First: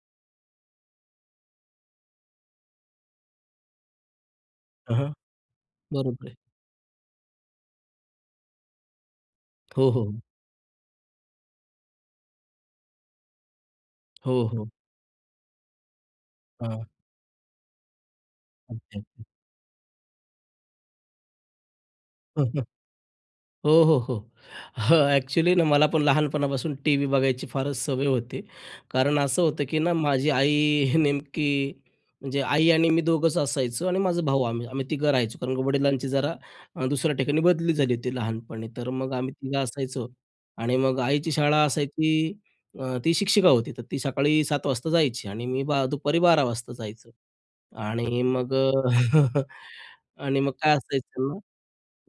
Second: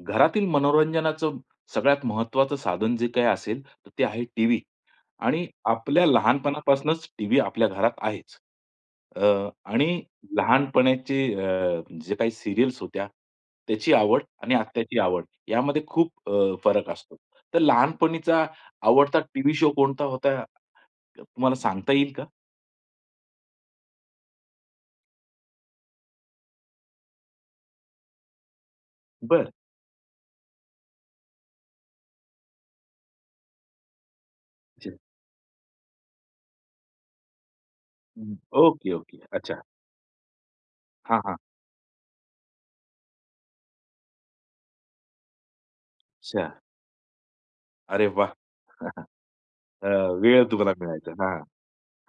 घरातील मनोरंजनाचं सगळ्यात महत्त्वाचं साधन जे काही असेल, तर ते आहे टीव्ही. अ हं. आणि आपल्या बरोबर आहे. लहानपणापासूनच टीव्ही आपल्या घरात आहेच. अ, हो, आणि हो. लहानपणाचे अ, जे काही सीरियल्स होत्या, त्याची आवड हो, आणि हो. आत्ताची आवड, यामध्ये खूप अ, हां. फरक असतो. तर लहानपणीचा आवडता अच्छा. टीव्ही शो कोणता होता, तुम्हाला सांगता येईल का? हो, हो, हो. हं, ॲक्च्युअली ना, मला पण लहानपणापासून टीव्ही बघायची फारच सवय होती. कारण असं बरं. होतं, की ना माझी आई नेमकी, म्हणजे आई आणि मी दोघंच असायचो आणि माझा भाऊ आम्ही. आम्ही अच्छा. तिघं राहायचो. कारण की वडिलांची जरा अ, दुसऱ्या ठिकाणी बदली झाली होती हं, लहानपणी. तर ओके, मग ओके, आम्ही तिघं अच्छा. असायचो आणि मग हां, आईची हां. शाळा असायची. अ, ती शिक्षिका होती. तर ती सकाळी 7:00 वाजता जायची आणि मी बा दुपारी 12:00 अच्छा. वाजता जायचो. अरे आणि वाह! मग अ, अ, आणि वेळ मग तुम्हाला काय मिळायचा असायचं, हां.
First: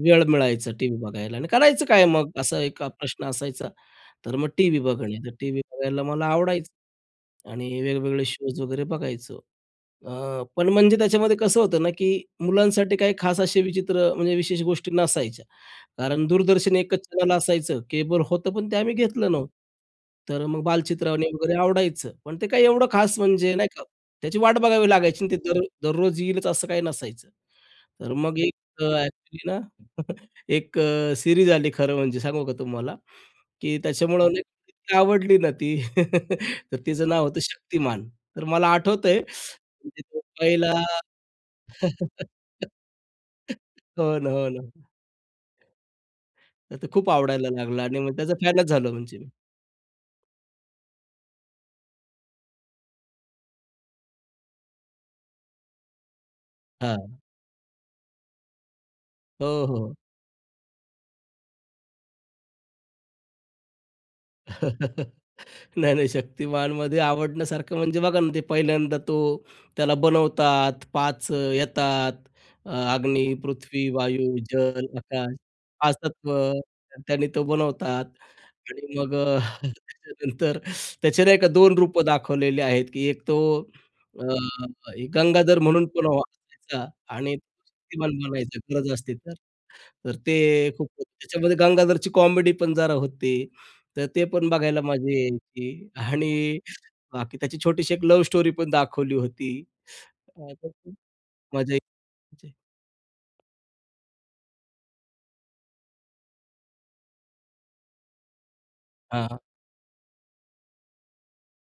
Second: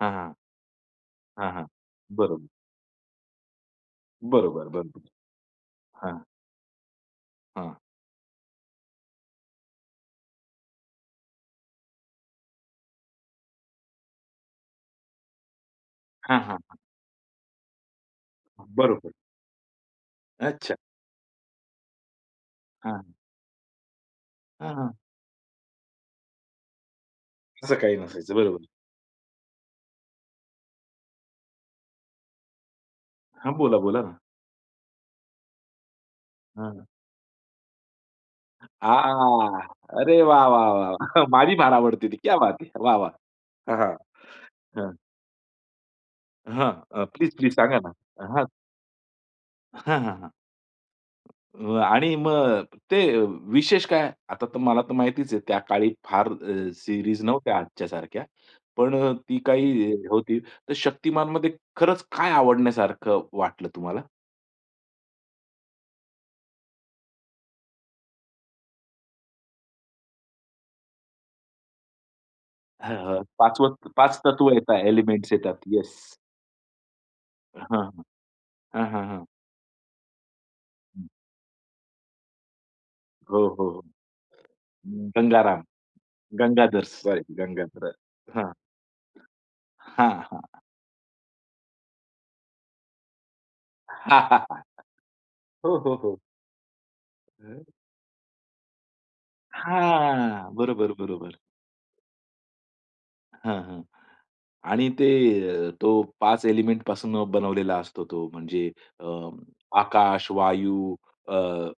हां, वेळ हां. मिळायचा टीव्ही बघायला आणि हां, हां, करायचं काय मग बरोबर. असा एक अ, प्रश्न असायचा. तर मग बरोबर, टीव्ही बरोबर. बघणे. तर टीव्ही बघायला हां. मला आवडायचं हां. आणि वेगवेगळे शोज वगैरे बघायचो. अ, पण म्हणजे त्याच्यामध्ये कसं होतं ना, की मुलांसाठी काही खास असे विचित्र अ, म्हणजे विशेष गोष्टी नसायच्या. कारण हां, हां, दूरदर्शन हां. एकच चॅनल असायचं, केबल होतं पण ते आम्ही बरोबर. घेतलं नव्हतं. तर मग अच्छा. बालचित्रवाणी वगैरे आवडायचं पण ते काय एवढं हां. खास म्हणजे, नाही का, त्याची वाट हां, बघावी हां. लागायची आणि ते दर दररोज येईलच असं काही नसायचं. असं काही तर नसायचं. मग एक बरोबर. अ, ॲक्च्युअली ना, एक अ, सीरीज आली खरं म्हणजे सांगू का तुम्हाला हां, की बोला, बोला ना. त्याच्यामुळं [unintelligible] इतकी आवडली ना ती, हां, तर हां. तिचं नाव होतं शक्तिमान. तर मला आठवतंय आ! म्हणजे अरे, जो वाह! वाह! पहिला वाह! माझी फार आवडते ती, क्या बात है वाह! वाह! हां, हां. हो ना, हो ना. हं. हां, तर अ, खूप प्लीज आवडायला प्लीज सांगा लागला ना. आणि मग त्याचा हां फॅनच झालो म्हणजे मी. हां, हां, हां. अ, आणि मग अ, ते विशेष काय? आता तर तुम्हाला तर माहितीच आहे त्या काळी फार अ, हां. सिरीज नव्हत्या आजच्यासारख्या. पण अ, ती हो, काही हो. होती, तर शक्तिमानमध्ये खरंच काय आवडण्यासारखं वाटलं तुम्हाला? नाही, नाही. शक्तिमानमध्ये आवडण्यासारखं म्हणजे बघा ना, ते पहिल्यांदा तो त्याला बनवतात. 5 येतात. अ, हां, हां, अग्नी, पाचवं पृथ्वी, 5 वायू, तत्व येतात, जल, एलिमेंट्स आकाश. येतात. 5 येस. तत्व, त्याने तो हां, हां. बनवतात हां, आणि हां, मग हां. अ, त्याच्यानंतर हं. त्याचे नाही का 2 रूपं दाखवलेले आहेत, की एक तो हो, हो. अ, अं, गंगाधर गंगाराम. म्हणून पण गंगाधर, व्हायचा सॉरी आणि गंगाधर. शक्तिमान हां. बनायचा गरज असती तर. हां, तर ते हां. खूप त्याच्यामध्ये गंगाधरची कॉमेडी पण जरा होती. तर ते पण बघायला मजा यायची हो, हो, हो. आणि बाकी त्याची हं. छोटीशी एक लव स्टोरी पण दाखवली होती. हां, बरोबर, [unintelligible] बरोबर. मजा यायची. हां, हां. आणि ते, अ, तो 5 एलिमेंटपासून बनवलेला असतो तो म्हणजे अ, हां, हां. आकाश, वायू, अ,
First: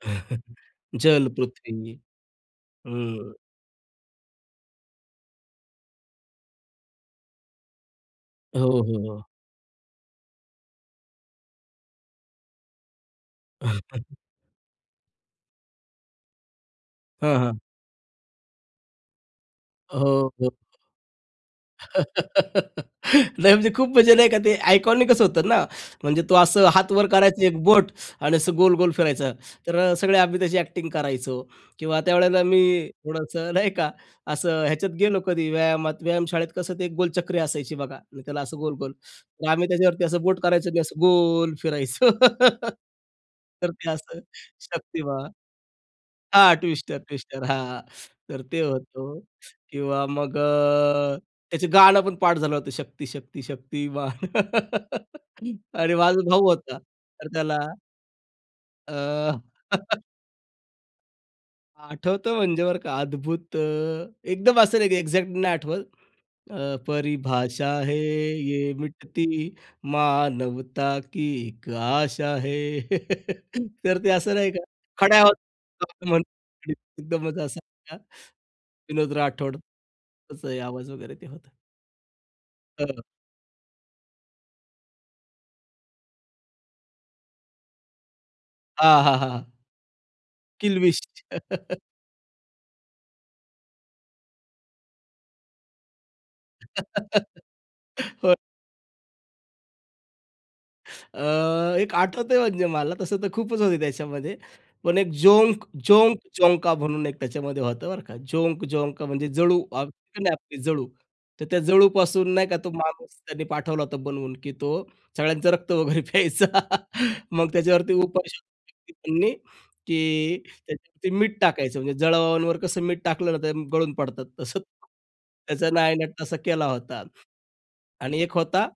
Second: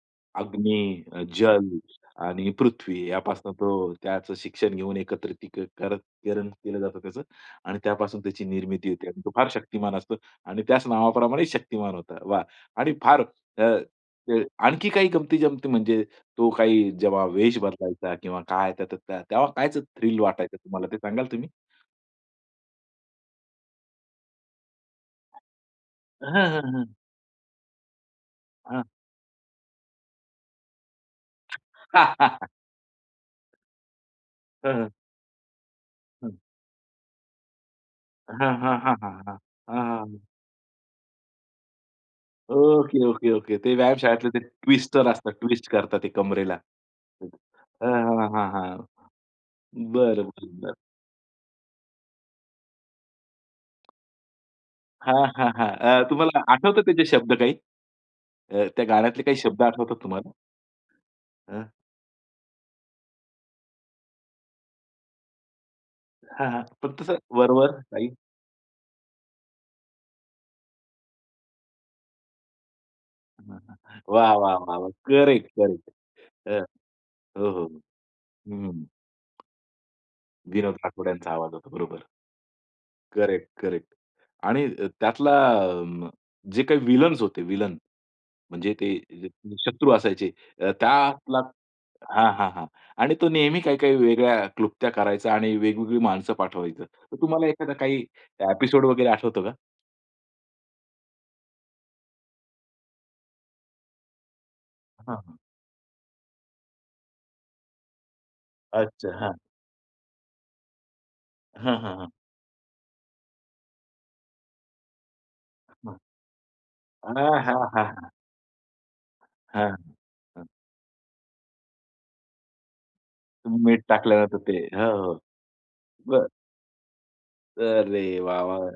अग्नी, अ, जल, जल पृथ्वी. आणि पृथ्वी हं. यापासून तो त्याचं शिक्षण घेऊन एकत्रितीकरण करण केलं जातं त्याचं. आणि त्यापासून त्याची हो, निर्मिती हो, होते आणि हो. तो फार शक्तिमान असतो आणि त्याच नावाप्रमाणे शक्तिमान होता. वा! आणि फार अ, ते आणखी काही गमती-जमती म्हणजे तो काही जेव्हा हां, वेश हां. बदलायचा किंवा काय, त्या तेव्हा कायचं थ्रिल हो. हो. वाटायचं तुम्हाला? ते सांगाल तुम्ही? नाही म्हणजे खूप म्हणजे नाही का ते आयकॉनिकच होतं ना, म्हणजे तो हां, असं हां, हां. हात वर करायची एक बोट आणि असं हां. गोल-गोल फिरायचं. तर अ, सगळे आम्ही त्याची ॲक्टिंग करायचो किंवा त्यावेळेला मी थोडंसं नाही का असं हां, हां. ह्याच्यात गेलो कधी व्यायामात. हं. व्यायामशाळेत कसं ते एक गोलचक्री असायची बघा आणि त्याला हां, असं हां, गोल-गोल. हां, हां. हां, तर आम्ही हां, त्याच्यावरती असं हां. बोट करायचो मी असं गोल फिरायचो. Okay, okay, okay. तर ते ते असं व्यायामशाळेतले ते ट्विस्टर शक्तिमान. असतात. ट्विस्ट करतात ते हां, कंबरेला. ट्विस्टर ट्विस्टर हां. हां, तर हां, ते हां. होतं किंवा बरं, मग बरं, बरं. अ, त्याचे गाणं पण पाठ झालं होतं. शक्ती शक्ती शक्तीमान. हां, हां, हां. अरे अ, माझा तुम्हाला भाऊ होता. आठवतं त्याचे तर शब्द काही? त्याला अ, त्या गाण्यातले काही अ, शब्द आठवतात तुम्हाला? हां. आठवतं म्हणजे बरं का अद्भुत अ, एकदम असं नाही की एक्झॅक्ट नाही आठवत. हां, हां. अ, फक्त असं वर-वर परिभाषा है. काही? ये मिटती मानवता की एक आशा है. तर ते वाह, असं नाही वाह, का वाह, वाह! खड्या करेक्ट करेक्ट. आवाजात अ, [unintelligible] एकदमच हो, अस हो. नही का, हं. विनोद राठोड त्याचं हे विनोद आवाज राठोड वगैरे ते यांचा होतं. आवाज होता. बरोबर. हां, हां. Correct, correct. आणि अ, त्यातला आ, जे काही व्हिलन्स होते, व्हीलन. म्हणजे ते हां, हां, हां, हां शत्रू असायचे. अ, किल्विश. त्यातला हां, हां, हां. आणि तो नेहमी काही-काही वेगळ्या क्लुप्त्या करायचा आणि वेगवेगळी माणसं पाठवायचं. तर तुम्हाला एखादा काही हो. एपिसोड वगैरे आठवतो का? अ, एक आठवतंय म्हणजे मला तसं तर खूपच होते त्याच्यामध्ये पण एक हां. झोंक, झोंक, झोंका म्हणून एक त्याच्यामध्ये होतं बरं का. झोंक, झोंका अच्छा! म्हणजे हां. जळू. आपली जळू तर त्या हां, हां, हां. जळूपासून नाही का तो माणूस त्यांनी पाठवला होता बनवून की तो सगळ्यांचं रक्त हां. वगैरे प्यायचा. अहां, मग हां, हां, त्याच्यावरती हां. उपाय केले त्यांनी हां, की हां. त्याच्यावरती मीठ टाकायचं. म्हणजे जळावांवर कसं मीठ टाकलं ना ते तुम्ही मीठ गळून टाकलं पडतात ना तर, ते तसंच. हो, हो. त्याचा नायनाट बरं तसा केला होता अरे आणि एक वाह, होता वाह!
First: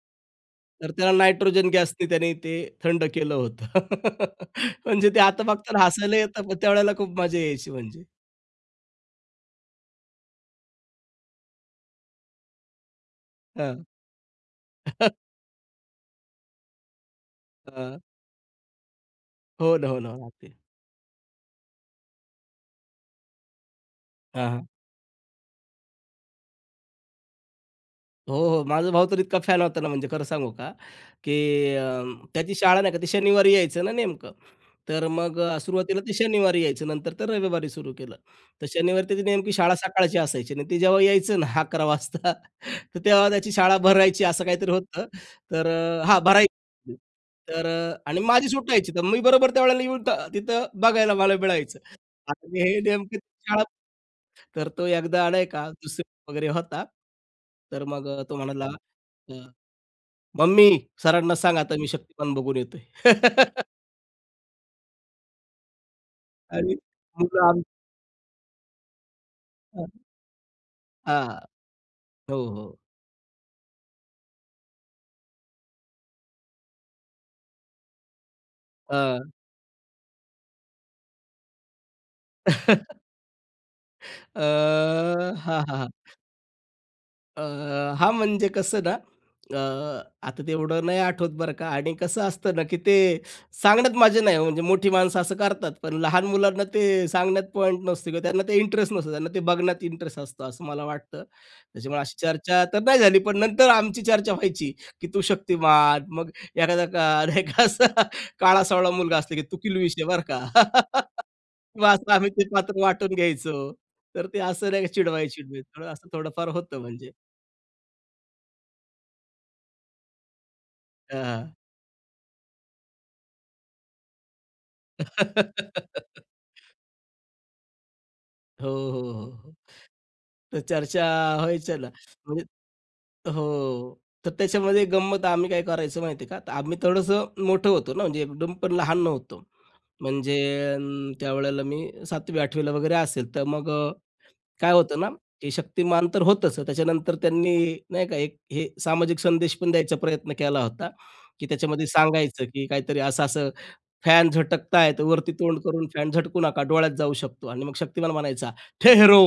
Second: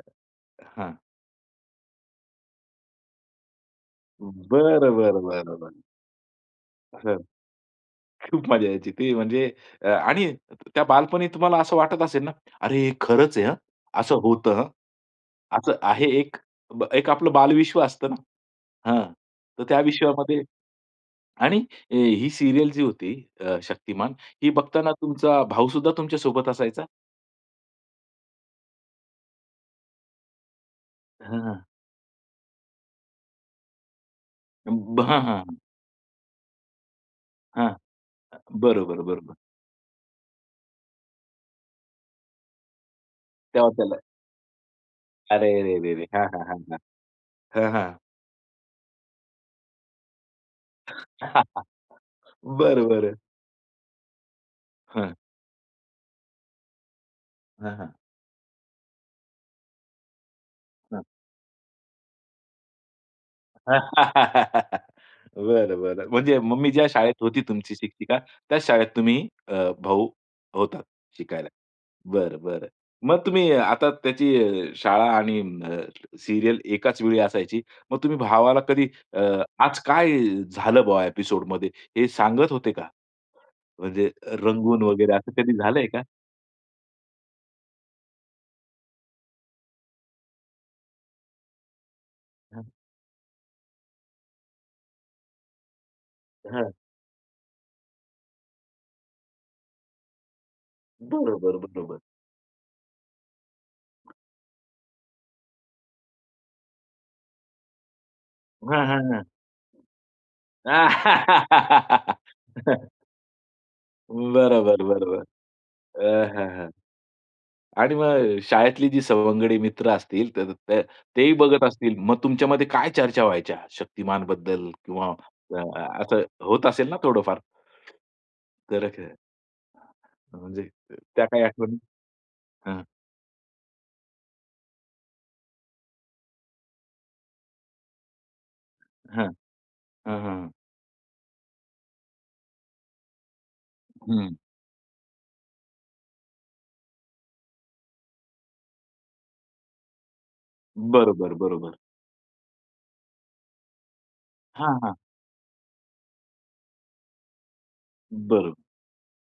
तर हां. त्याला नायट्रोजन गॅसनी त्याने ते थंड केलं होतं. बरं, म्हणजे ते बरं, आता बरं, फक्त बरं. हसायला येतात त्यावेळेला हं, खूप मजा यायची म्हणजे. खूप मजा यायची ती म्हणजे. आणि त्या बालपणी तुम्हाला असं वाटत असेल ना, अरे हे खरंच आहे! हं, हां. असं होतं. असं आहे एक. एक आपलं बालविश्व हां. असतं ना. हां. तर हो त्या ना, हो ना. हो. विश्वामध्ये लागतील. आणि अ, ही सीरियल जी होती अ, शक्तिमान ही हां. बघताना तुमचा भाऊ सुद्धा तुमच्या सोबत असायचा? हो, हो. माझा भाऊ तर इतका फॅन होता ना म्हणजे खरं सांगू का, हां. की अ, त्याची शाळा नाही का ती शनिवारी यायचं ना नेमकं अ, ब तर हां, हां, मग हां. सुरुवातीला ते शनिवारी यायचं नंतर तर रविवारी हां. सुरू केलं. तर बरोबर, शनिवारी त्याची बरोबर. नेमकी शाळा सकाळची असायची आणि ते जेव्हा यायचं ना 11 वाजता तर तेव्हा त्याची तेव्हा शाळा त्याला भरायची असं काहीतरी होतं. अरे तर रे रे रे! हा हां, हां, हां, हां. भरायची तर हां, हां. आणि माझी सुट्टायची तर मी बरोबर त्यावेळेला येऊन तिथं बघायला मला मिळायचं. आणि हे बरं, बरं. नेमकं शाळा तर तो हं. एकदा नाई का, 2रीत वगैरे होता. हां, तर हां. मग तो म्हणाला, "अ, मम्मी हां. सरांना सांग आता मी शक्तिमान बघून येतोय." बरं, बरं. म्हणजे मम्मी आणि ज्या शाळेत होती मुलं आम्ही तुमची शिक्षिका. त्याच शाळेत तुम्ही अ, हां. भाऊ होतात हां. शिकायला. हो, बरं, बरं. हो. मग तुम्ही आता त्याची शाळा आणि अ, सीरियल एकाच वेळी असायची, मग तुम्ही भावाला कधी अ, अ, आज काय झालं ब्वॉ एपिसोड मध्ये, हे सांगत होते का? म्हणजे अ, रंगून वगैरे असं कधी हां, हां, झालंय का? हां. अ, हां. म्हणजे कसं ना, अ, आता तेवढं नाही आठवत बरं का आणि कसं असतं ना हं. की ते सांगण्यात मजा नाही हो, म्हणजे मोठी माणसं असं करतात, पण लहान मुलांना हां. ते सांगण्यात पॉइंट नसतो किंवा त्यांना ते इंटरेस्ट नसतो. त्यांना ते बघण्यात इंटरेस्ट असतो, असं मला वाटतं. बरोबर, बरोबर. त्याच्यामुळे अशी चर्चा तर नाही झाली, पण नंतर आमची चर्चा व्हायची की तू शक्तिमान, मग एखादा का नाही का एक असा हां, काळा-सावळा मुलगा हां, असतो की तु कीलविष आहे बरं का? मग असा हां. आम्ही ते पात्र वाटून घ्यायचो, तर अं, ते असं बरोबर, नाही बरोबर. चिडवा-चिडवी. असं अ, हां, थोडंफार हां. होतं म्हणजे. आणि मग शाळेतली जी सवंगडी मित्र असतील, तर त हां, तेही हां. बघत असतील मग तुमच्यामध्ये काय चर्चा व्हायच्या, शक्तिमानबद्दल? किंवा अ, असं होत असेल ना थोडंफार. हो, खरं, हो, खरं. हो, हो. तर म्हणजे चर्चा त्या काही व्हायच्या आठवणी? ना. म्हणजे हां. हो, हो. तर त्याच्यामध्ये गंमत आम्ही काय करायचचो माहिती आहे का, तर आम्ही थोडंसं मोठं होतो ना, म्हणजे एकदम पण लहान हं, हं, नव्हतो. हं, म्हणजे हं. अ, त्यावेळेला मी 7वी, 8वी ला वगैरे असेल. तर मग हं. काय होतं ना, की शक्तिमान तर होतच, त्याच्यानंतर त्यांनी नाही का एक अ, हे सामाजिक संदेश पण द्यायचा प्रयत्न केला होता, बरोबर, की बरोबर. त्याच्यामध्ये सांगायचं की काहीतरी असं-असं फॅन झटकत हां, आहे, हां. वरती तोंड करून फॅन झटकू नका डोळ्यात जाऊ शकतो आणि मग शक्तिमान म्हणायचा, बरोबर. "ठहरो."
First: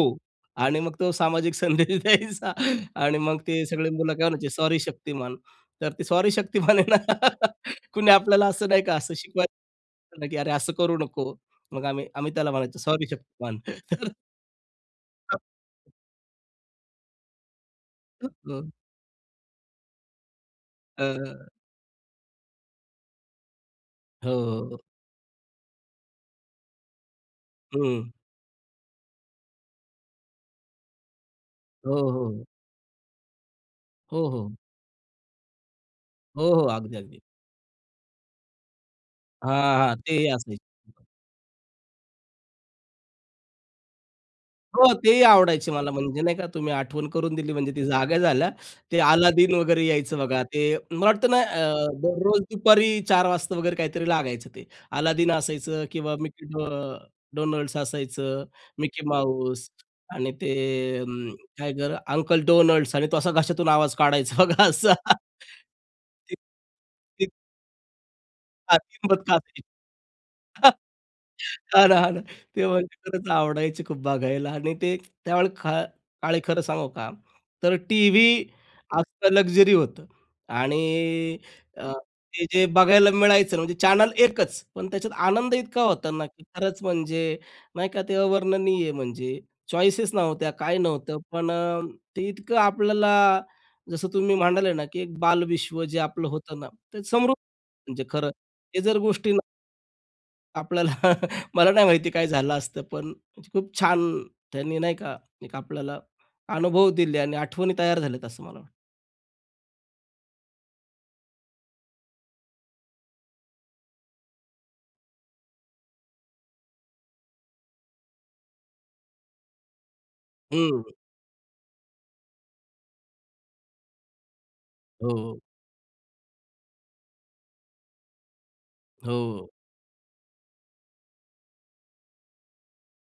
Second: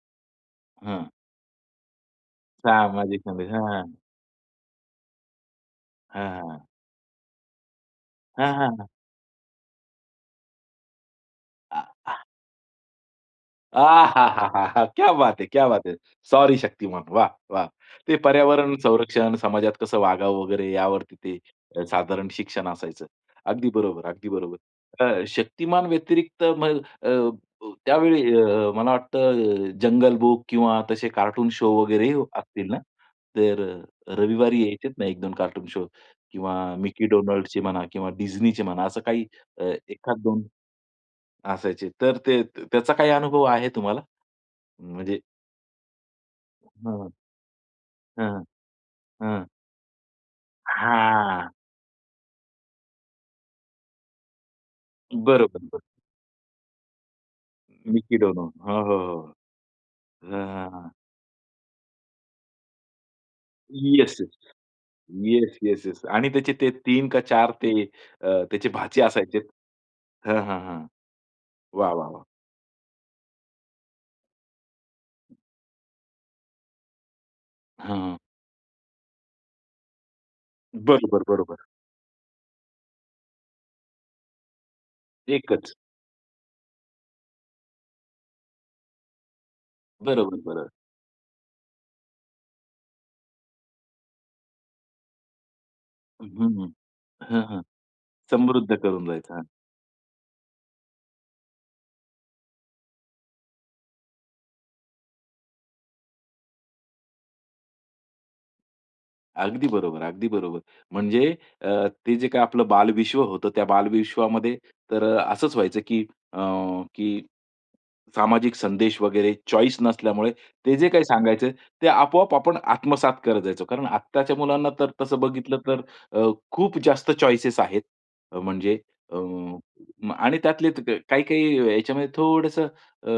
आणि मग हां. तो सामाजिक संदेश द्यायचा आणि मग सामाजिकमध्ये. ते सगळे हां. मुलं काय म्हणायचे, "सॉरी शक्तिमान." तर ते सॉरी हां, हां. शक्तिमान आहे ना, कुणी आपल्याला हां, असं हां, नाही हां. का, असं शिकवायचं की "अरे, असं करू नको." आ, मग आम्ही हां. आम्ही त्याला म्हणायचो, "सॉरी शक्तिमान." तर आहाहाहा! क्या बात है! क्या बात है! सॉरी शक्तिमान. वाह, वाह! ते हो, हो. पर्यावरण संरक्षण, समाजात कसं वागावं वगैरे यावरती अ ते साधारण शिक्षण असायचं. अगदी बरोबर, अगदी हो, बरोबर. हो. अ, शक्तिमान व्यतिरिक्त मग अ, हं. त्यावेळी अ, मला वाटतं अ, जंगल बुक किंवा तसे कार्टून शो हो, वगैरे हो. असतील ना? तर अ, हो, हो. रविवारी यायचेत ना, 1-2 कार्टून शो हो, किंवा हो. अगदी, मिक्की अगदी. डोनाल्डचे म्हणा किंवा डिझनीचे म्हणा असं काही अ, हां, हां. एखाद तेही 2 असायचे. असायचे तर ते त्याचा काय अनुभव आहे तुम्हाला? हो. म्हणजे तेही आवडायचे मला म्हणजे नाही का, तुम्ही आठवण हं. करून दिली म्हणजे ती जागा हं, झाल्या ते हं. हं अलादीन वगैरे यायचं बघा ते मला वाटतं ना, हां. अ, दररोज दुपारी 4:00 वाजता वगैरे काहीतरी लागायचं ते. अलादीन बरोबर, बरो असायचं किंवा मिक्की अ, डो डोनल्ड्स मिक्की असायचं, डोनाल्ड. हो, हो, मिक्की हो. माऊस आणि हां, हां, हां. ते काय ग, अंकल डोनल्ड्स आणि तो असा घशातून आवाज येस, येस. काढायचा बघा असा. Yes, yes, yes. आणि ती त्याचे ते 3 का ती 4 ते अ, त्याचे भाचे असायचे [unintelligible] हां, हां, हां. हां वाह, ना, वाह, हां ना. वाह! ते म्हणजे खरंच आवडायचे खूप बघायला आणि ते त्यावेळी त्या खा काळी खरं सांगू का, तर हां. टीव्ही असं लक्झरी होतं आणि बरोबर, बरोबर. अ, ते जे बघायला मिळायचं म्हणजे चॅनल 1 च. पण त्याच्यात आनंद एकच. इतका होता ना, की खरंच म्हणजे नाही का, ते अवर्णनीय म्हणजे चॉईसेस बरोबर, नव्हत्या, बरोबर. काही नव्हतं. पण ते इतकं आपल्याला जसं तुम्ही म्हणाले ना, की एक बालविश्व जे हं, आपलं होतं ना, हं. ते समृद्ध हां, हां. [unintelligible] म्हणजे खरं समृद्ध हे जर करून गोष्टी जायचं. ना हां. आपल्याला मला नाही माहिती काय झालं असतं पण म्हणजे खूप छान त्यांनी नाही का एक आपल्याला अनुभव दिले आणि आठवणी तयार झाल्यात असं मला वाटतं. अगदी बरोबर, अगदी बरोबर. म्हणजे अ, ते जे काही आपलं बालविश्व होतं. त्या बालविश्वामध्ये तर असचं व्हायचं की अ, की, सामाजिक संदेश वगैरे चॉइस नसल्यामुळे ते हं. जे काही सांगायचे ते आपोआप आपण आत्मसात करत जायचो. कारण आत्ताच्या मुलांना तर हो, तसं हो. बघितलं तर अ, खूप जास्त चॉइसेस आहेत म्हणजे अ, हो. म आणि त्यातले काही, काही याच्यामध्ये थोडंसं अ,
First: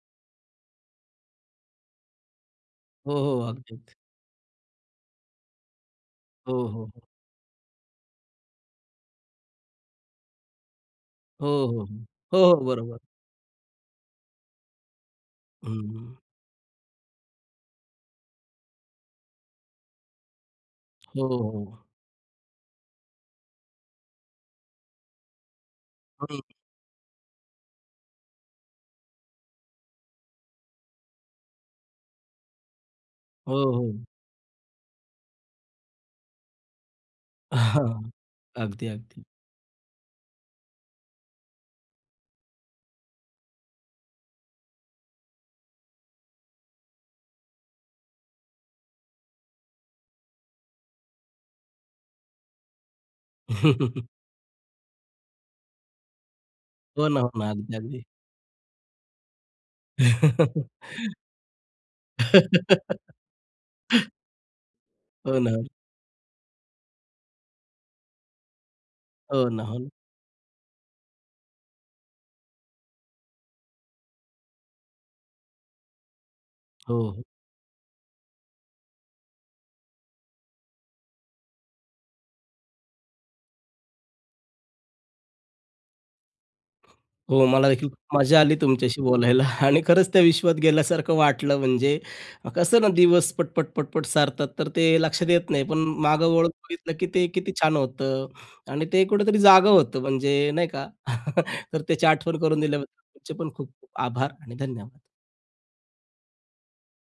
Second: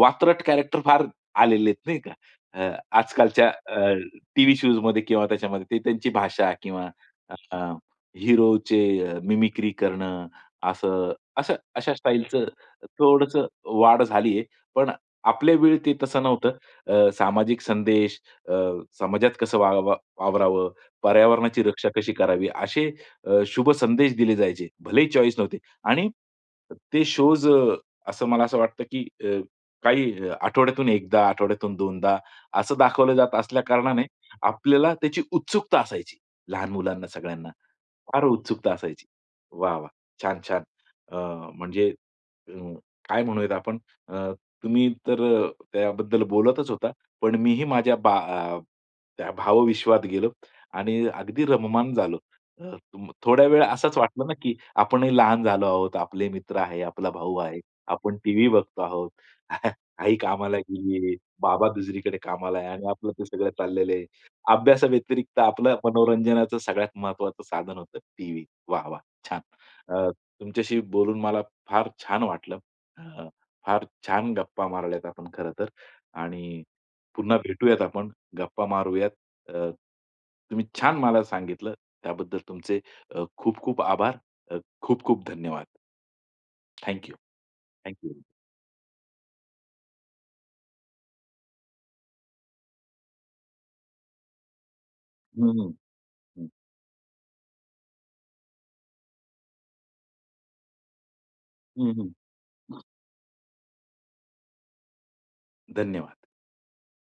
वातरतट कॅरेक्टर फार आलेले आहेत नाही का. अ, हो, हो. आजकालच्या अ, अगदीचं. टीव्ही शोज मध्ये किंवा त्याच्यामध्ये, ते त्यांची भाषा हो, हो, किंवा हो. अ, हीरोचे अ, मिमिक्री करणं असं हो, असं हो, अशा हो, स्टाईलचं हो, हो, बरोबर. थोडंसं वाढ झाली आहे. पण आपल्या वेळी ते हं. तसं नव्हतं. अ, सामाजिक संदेश अ, समाजात कसं वाव वावरावं? हो, पर्यावरणाची हो. रक्षा कशी करावी? असे अ, शुभ संदेश दिले जायचे भलेही चॉइस नव्हती आणि हं. ते शोज अ, असं मला असं वाटतं की अ, काही आठवड्यातून एकदा आठवड्यातून दोनदा असं दाखवलं जात हो, असल्या कारणाने हो. आपल्याला त्याची उत्सुकता असायची. लहान मुलांना सगळ्यांना. फार उत्सुकता अगदी, असायची. अगदी. वाह! वाह! छान छान. अ, म्हणजे अ, काय म्हणूयात आपण? अ, तुम्ही तर त्याबद्दल बोलतचं होता. पण मीही माझ्या बा त्या भावविश्वात गेलो आणि अगदी रममाण झालो. अ, तुम थोड्या वेळ असंच वाटलं ना, की आपणही लहान झालो आहोत, आपले मित्र आहे, हो आपला ना, हो भाऊ ना, आहे, अगदी, अगदी. आपण टीव्ही बघतो आहोत, आई कामाला गेली आहे, बाबा दुसरीकडे कामाला आहे आणि आपलं ते सगळं चाललेलं आहे. हो अभ्यासाव्यतिरिक्त ना. आपलं मनोरंजनाचं सगळ्यात महत्त्वाचं साधन होतं टीव्ही. वाह! वाह! छान! हो ना. हो ना. अ, तुमच्याशी बोलून मला फार छान वाटलं. अ, फार छान गप्पा मारल्यात आपण खरं तर आणि हो. पुन्हा भेटूयात आपण, गप्पा मारूयात. अ, तुम्ही छान मला सांगितलं त्याबद्दल तुमचे अ, खूप-खूप आभार. अ, खूप-खूप धन्यवाद. Thank you. हो, मला देखील थैंक खूप यू. मजा आली तुमच्याशी बोलायला आणि खरचं त्या विश्वात गेल्यासारखं वाटलं. म्हणजे कसं ना, दिवस पट-पट, पट-पट सरतात. तर ते लक्षात हं, येत नाही. हं, पण मागं हं. वळून बघितलं, की ते किती छान होतं आणि ते कुठेतरी जागं होतं म्हणजे नाही का. तर हं, त्याची हं. आठवण करून दिल्याबद्दल तुमचे पण खूप-खूप आभार आणि धन्यवाद. धन्यवाद.